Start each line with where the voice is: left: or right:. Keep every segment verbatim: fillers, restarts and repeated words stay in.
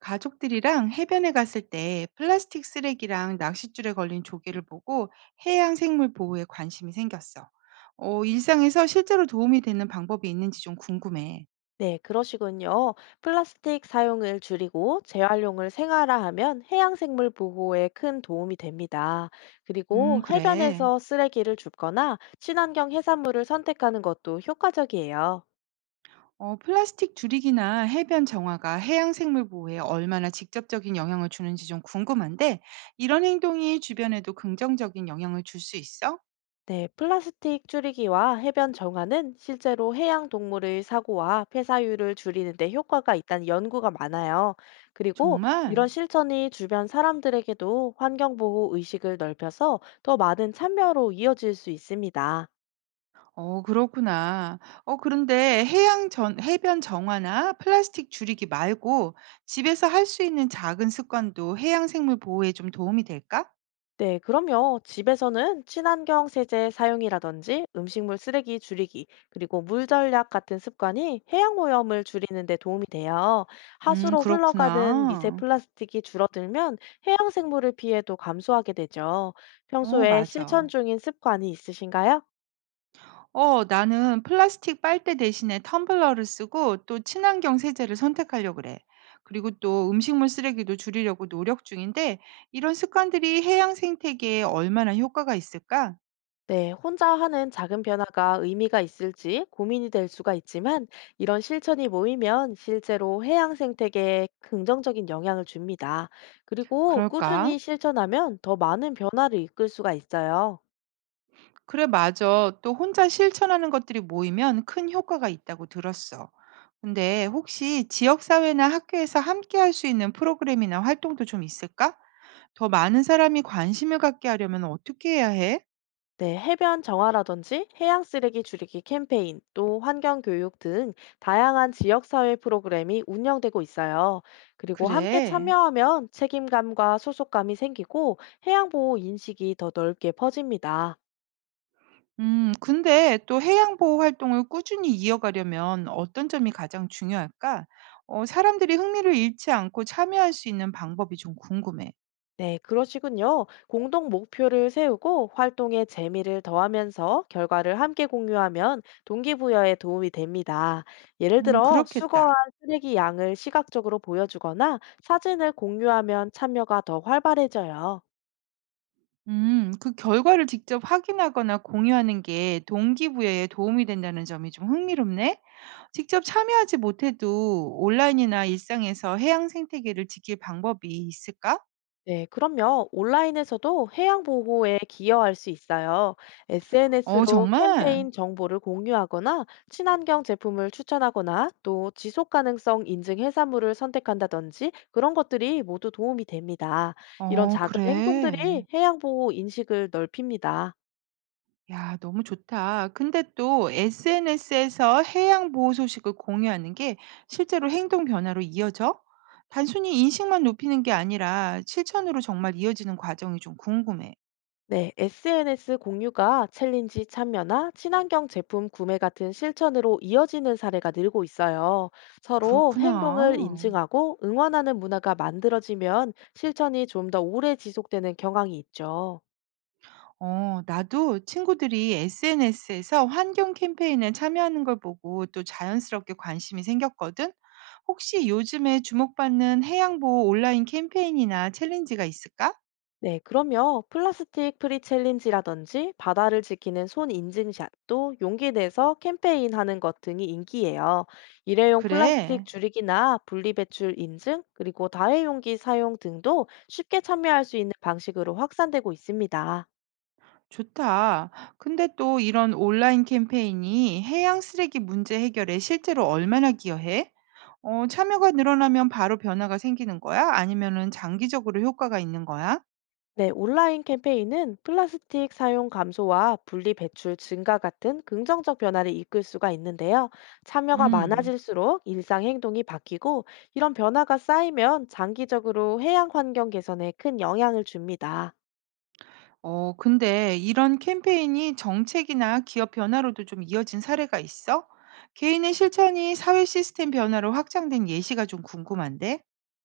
right: 가족들이랑 해변에 갔을 때 플라스틱 쓰레기랑 낚싯줄에 걸린 조개를 보고 해양 생물 보호에 관심이 생겼어. 어, 일상에서 실제로 도움이 되는 방법이 있는지 좀 궁금해.
left: 네, 그러시군요. 플라스틱 사용을 줄이고 재활용을 생활화하면 해양생물 보호에 큰 도움이 됩니다.
right: 음,
left: 그리고
right: 그래.
left: 해변에서 쓰레기를 줍거나 친환경 해산물을 선택하는 것도 효과적이에요.
right: 어, 플라스틱 줄이기나 해변 정화가 해양 생물 보호에 얼마나 직접적인 영향을 주는지 좀 궁금한데, 이런 행동이 주변에도 긍정적인 영향을 줄 수 있어?
left: 네, 플라스틱 줄이기와 해변 정화는 실제로 해양 동물의 사고와 폐사율을 줄이는 데 효과가 있다는 연구가 많아요. 그리고
right: 정말?
left: 이런 실천이 주변 사람들에게도 환경보호 의식을 넓혀서 더 많은 참여로 이어질 수 있습니다.
right: 어 그렇구나. 어 그런데 해양 전 해변 정화나 플라스틱 줄이기 말고 집에서 할 수 있는 작은 습관도 해양 생물 보호에 좀 도움이 될까?
left: 네, 그럼요. 집에서는 친환경 세제 사용이라든지 음식물 쓰레기 줄이기, 그리고 물 절약 같은 습관이 해양 오염을 줄이는 데 도움이 돼요.
right: 음
left: 하수로 흘러가는 미세
right: 그렇구나.
left: 플라스틱이 줄어들면 해양 생물을 피해도 감소하게 되죠.
right: 어
left: 평소에 실천
right: 맞아.
left: 중인 습관이 있으신가요?
right: 어 나는 플라스틱 빨대 대신에 텀블러를 쓰고 또 친환경 세제를 선택하려고 그래. 그리고 또 음식물 쓰레기도 줄이려고 노력 중인데 이런 습관들이 해양 생태계에 얼마나 효과가 있을까?
left: 네, 혼자 하는 작은 변화가 의미가 있을지 고민이 될 수가 있지만 이런 실천이 모이면 실제로 해양 생태계에 긍정적인 영향을 줍니다. 그리고
right: 그럴까?
left: 꾸준히 실천하면 더 많은 변화를 이끌 수가 있어요.
right: 그래, 맞아. 또 혼자 실천하는 것들이 모이면 큰 효과가 있다고 들었어. 근데 혹시 지역사회나 학교에서 함께 할 수 있는 프로그램이나 활동도 좀 있을까? 더 많은 사람이 관심을 갖게 하려면 어떻게 해야 해?
left: 네, 해변 정화라든지 해양 쓰레기 줄이기 캠페인, 또 환경 교육 등 다양한 지역 사회 프로그램이 운영되고 있어요. 그리고 함께
right: 그래.
left: 참여하면 책임감과 소속감이 생기고 해양 보호 인식이 더 넓게 퍼집니다.
right: 음, 근데 또 해양보호 활동을 꾸준히 이어가려면 어떤 점이 가장 중요할까? 어, 사람들이 흥미를 잃지 않고 참여할 수 있는 방법이 좀 궁금해.
left: 네, 그러시군요. 공동 목표를 세우고 활동에 재미를 더하면서 결과를 함께 공유하면 동기부여에 도움이 됩니다. 예를
right: 음,
left: 들어, 수거한
right: 그렇겠다.
left: 쓰레기 양을 시각적으로 보여주거나 사진을 공유하면 참여가 더 활발해져요.
right: 음, 그 결과를 직접 확인하거나 공유하는 게 동기부여에 도움이 된다는 점이 좀 흥미롭네. 직접 참여하지 못해도 온라인이나 일상에서 해양 생태계를 지킬 방법이 있을까?
left: 네, 그럼요. 온라인에서도 해양 보호에 기여할 수 있어요.
right: 어,
left: 에스엔에스로
right: 정말?
left: 캠페인 정보를 공유하거나 친환경 제품을 추천하거나 또 지속 가능성 인증 해산물을 선택한다든지 그런 것들이 모두 도움이 됩니다. 이런
right: 어,
left: 작은 행동들이
right: 그래.
left: 해양 보호 인식을 넓힙니다.
right: 야, 너무 좋다. 근데 또 에스엔에스에서 해양 보호 소식을 공유하는 게 실제로 행동 변화로 이어져? 단순히 인식만 높이는 게 아니라 실천으로 정말 이어지는 과정이 좀 궁금해.
left: 네, 에스엔에스 공유가 챌린지 참여나 친환경 제품 구매 같은 실천으로 이어지는 사례가 늘고 있어요. 서로
right: 그렇구나.
left: 행동을 인증하고 응원하는 문화가 만들어지면 실천이 좀 더 오래 지속되는 경향이 있죠.
right: 어, 나도 친구들이 에스엔에스에서 환경 캠페인에 참여하는 걸 보고 또 자연스럽게 관심이 생겼거든. 혹시 요즘에 주목받는 해양보호 온라인 캠페인이나 챌린지가 있을까?
left: 네, 그럼요. 플라스틱 프리 챌린지라든지 바다를 지키는 손 인증샷 또 용기 내서 캠페인 하는 것 등이 인기예요. 일회용 플라스틱
right: 그래,
left: 줄이기나 분리배출 인증, 그리고 다회용기 사용 등도 쉽게 참여할 수 있는 방식으로 확산되고 있습니다.
right: 좋다. 근데 또 이런 온라인 캠페인이 해양 쓰레기 문제 해결에 실제로 얼마나 기여해? 어, 참여가 늘어나면 바로 변화가 생기는 거야? 아니면은 장기적으로 효과가 있는 거야?
left: 네, 온라인 캠페인은 플라스틱 사용 감소와 분리 배출 증가 같은 긍정적 변화를 이끌 수가 있는데요. 참여가
right: 음.
left: 많아질수록 일상 행동이 바뀌고 이런 변화가 쌓이면 장기적으로 해양 환경 개선에 큰 영향을 줍니다.
right: 어, 근데 이런 캠페인이 정책이나 기업 변화로도 좀 이어진 사례가 있어? 개인의 실천이 사회 시스템 변화로 확장된 예시가 좀 궁금한데?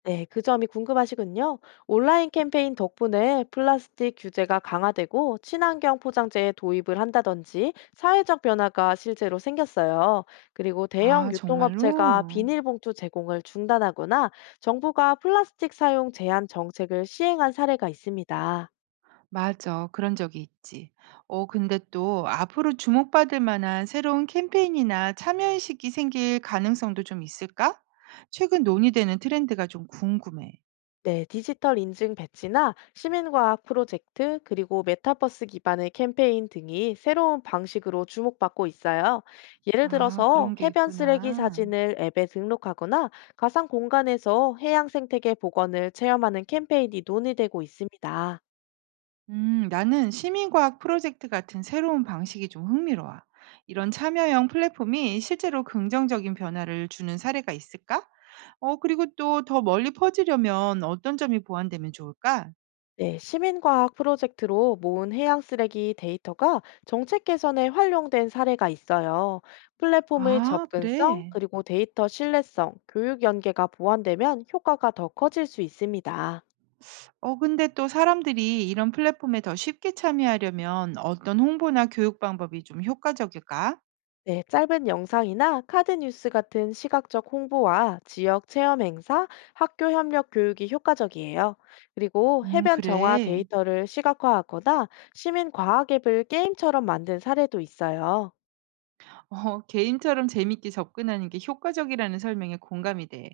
left: 네, 그 점이 궁금하시군요. 온라인 캠페인 덕분에 플라스틱 규제가 강화되고 친환경 포장재의 도입을 한다든지 사회적 변화가 실제로 생겼어요. 그리고 대형
right: 아,
left: 유통업체가
right: 정말로?
left: 비닐봉투 제공을 중단하거나 정부가 플라스틱 사용 제한 정책을 시행한 사례가 있습니다.
right: 맞아. 그런 적이 있지. 어, 근데 또 앞으로 주목받을 만한 새로운 캠페인이나 참여의식이 생길 가능성도 좀 있을까? 최근 논의되는 트렌드가 좀 궁금해.
left: 네, 디지털 인증 배지나 시민과학 프로젝트, 그리고 메타버스 기반의 캠페인 등이 새로운 방식으로 주목받고 있어요. 예를
right: 아,
left: 들어서
right: 그런 게
left: 해변 쓰레기
right: 있구나.
left: 사진을 앱에 등록하거나 가상 공간에서 해양 생태계 복원을 체험하는 캠페인이 논의되고 있습니다.
right: 음, 나는 시민과학 프로젝트 같은 새로운 방식이 좀 흥미로워. 이런 참여형 플랫폼이 실제로 긍정적인 변화를 주는 사례가 있을까? 어, 그리고 또 더 멀리 퍼지려면 어떤 점이 보완되면 좋을까?
left: 네, 시민과학 프로젝트로 모은 해양 쓰레기 데이터가 정책 개선에 활용된 사례가 있어요. 플랫폼의
right: 아,
left: 접근성,
right: 그래.
left: 그리고 데이터 신뢰성, 교육 연계가 보완되면 효과가 더 커질 수 있습니다.
right: 어, 근데 또 사람들이 이런 플랫폼에 더 쉽게 참여하려면 어떤 홍보나 교육 방법이 좀 효과적일까?
left: 네, 짧은 영상이나 카드 뉴스 같은 시각적 홍보와 지역 체험 행사, 학교 협력 교육이 효과적이에요. 그리고
right: 음,
left: 해변 정화
right: 그래.
left: 데이터를 시각화하거나 시민 과학 앱을 게임처럼 만든 사례도 있어요.
right: 어, 게임처럼 재밌게 접근하는 게 효과적이라는 설명에 공감이 돼.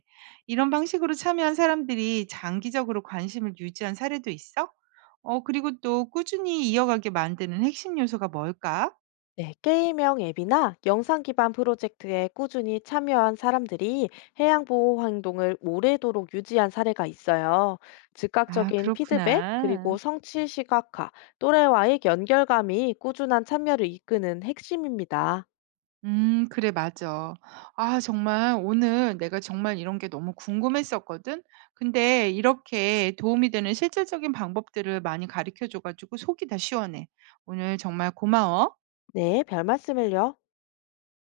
right: 이런 방식으로 참여한 사람들이 장기적으로 관심을 유지한 사례도 있어? 어, 그리고 또 꾸준히 이어가게 만드는 핵심 요소가 뭘까?
left: 네, 게임형 앱이나 영상 기반 프로젝트에 꾸준히 참여한 사람들이 해양 보호 행동을 오래도록 유지한 사례가 있어요.
right: 아,
left: 즉각적인 피드백, 그리고
right: 그렇구나.
left: 성취 시각화, 또래와의 연결감이 꾸준한 참여를 이끄는 핵심입니다.
right: 음, 그래, 맞아. 아, 정말 오늘 내가 정말 이런 게 너무 궁금했었거든? 근데 이렇게 도움이 되는 실질적인 방법들을 많이 가르쳐 줘가지고 속이 다 시원해. 오늘 정말 고마워.
left: 네, 별 말씀을요.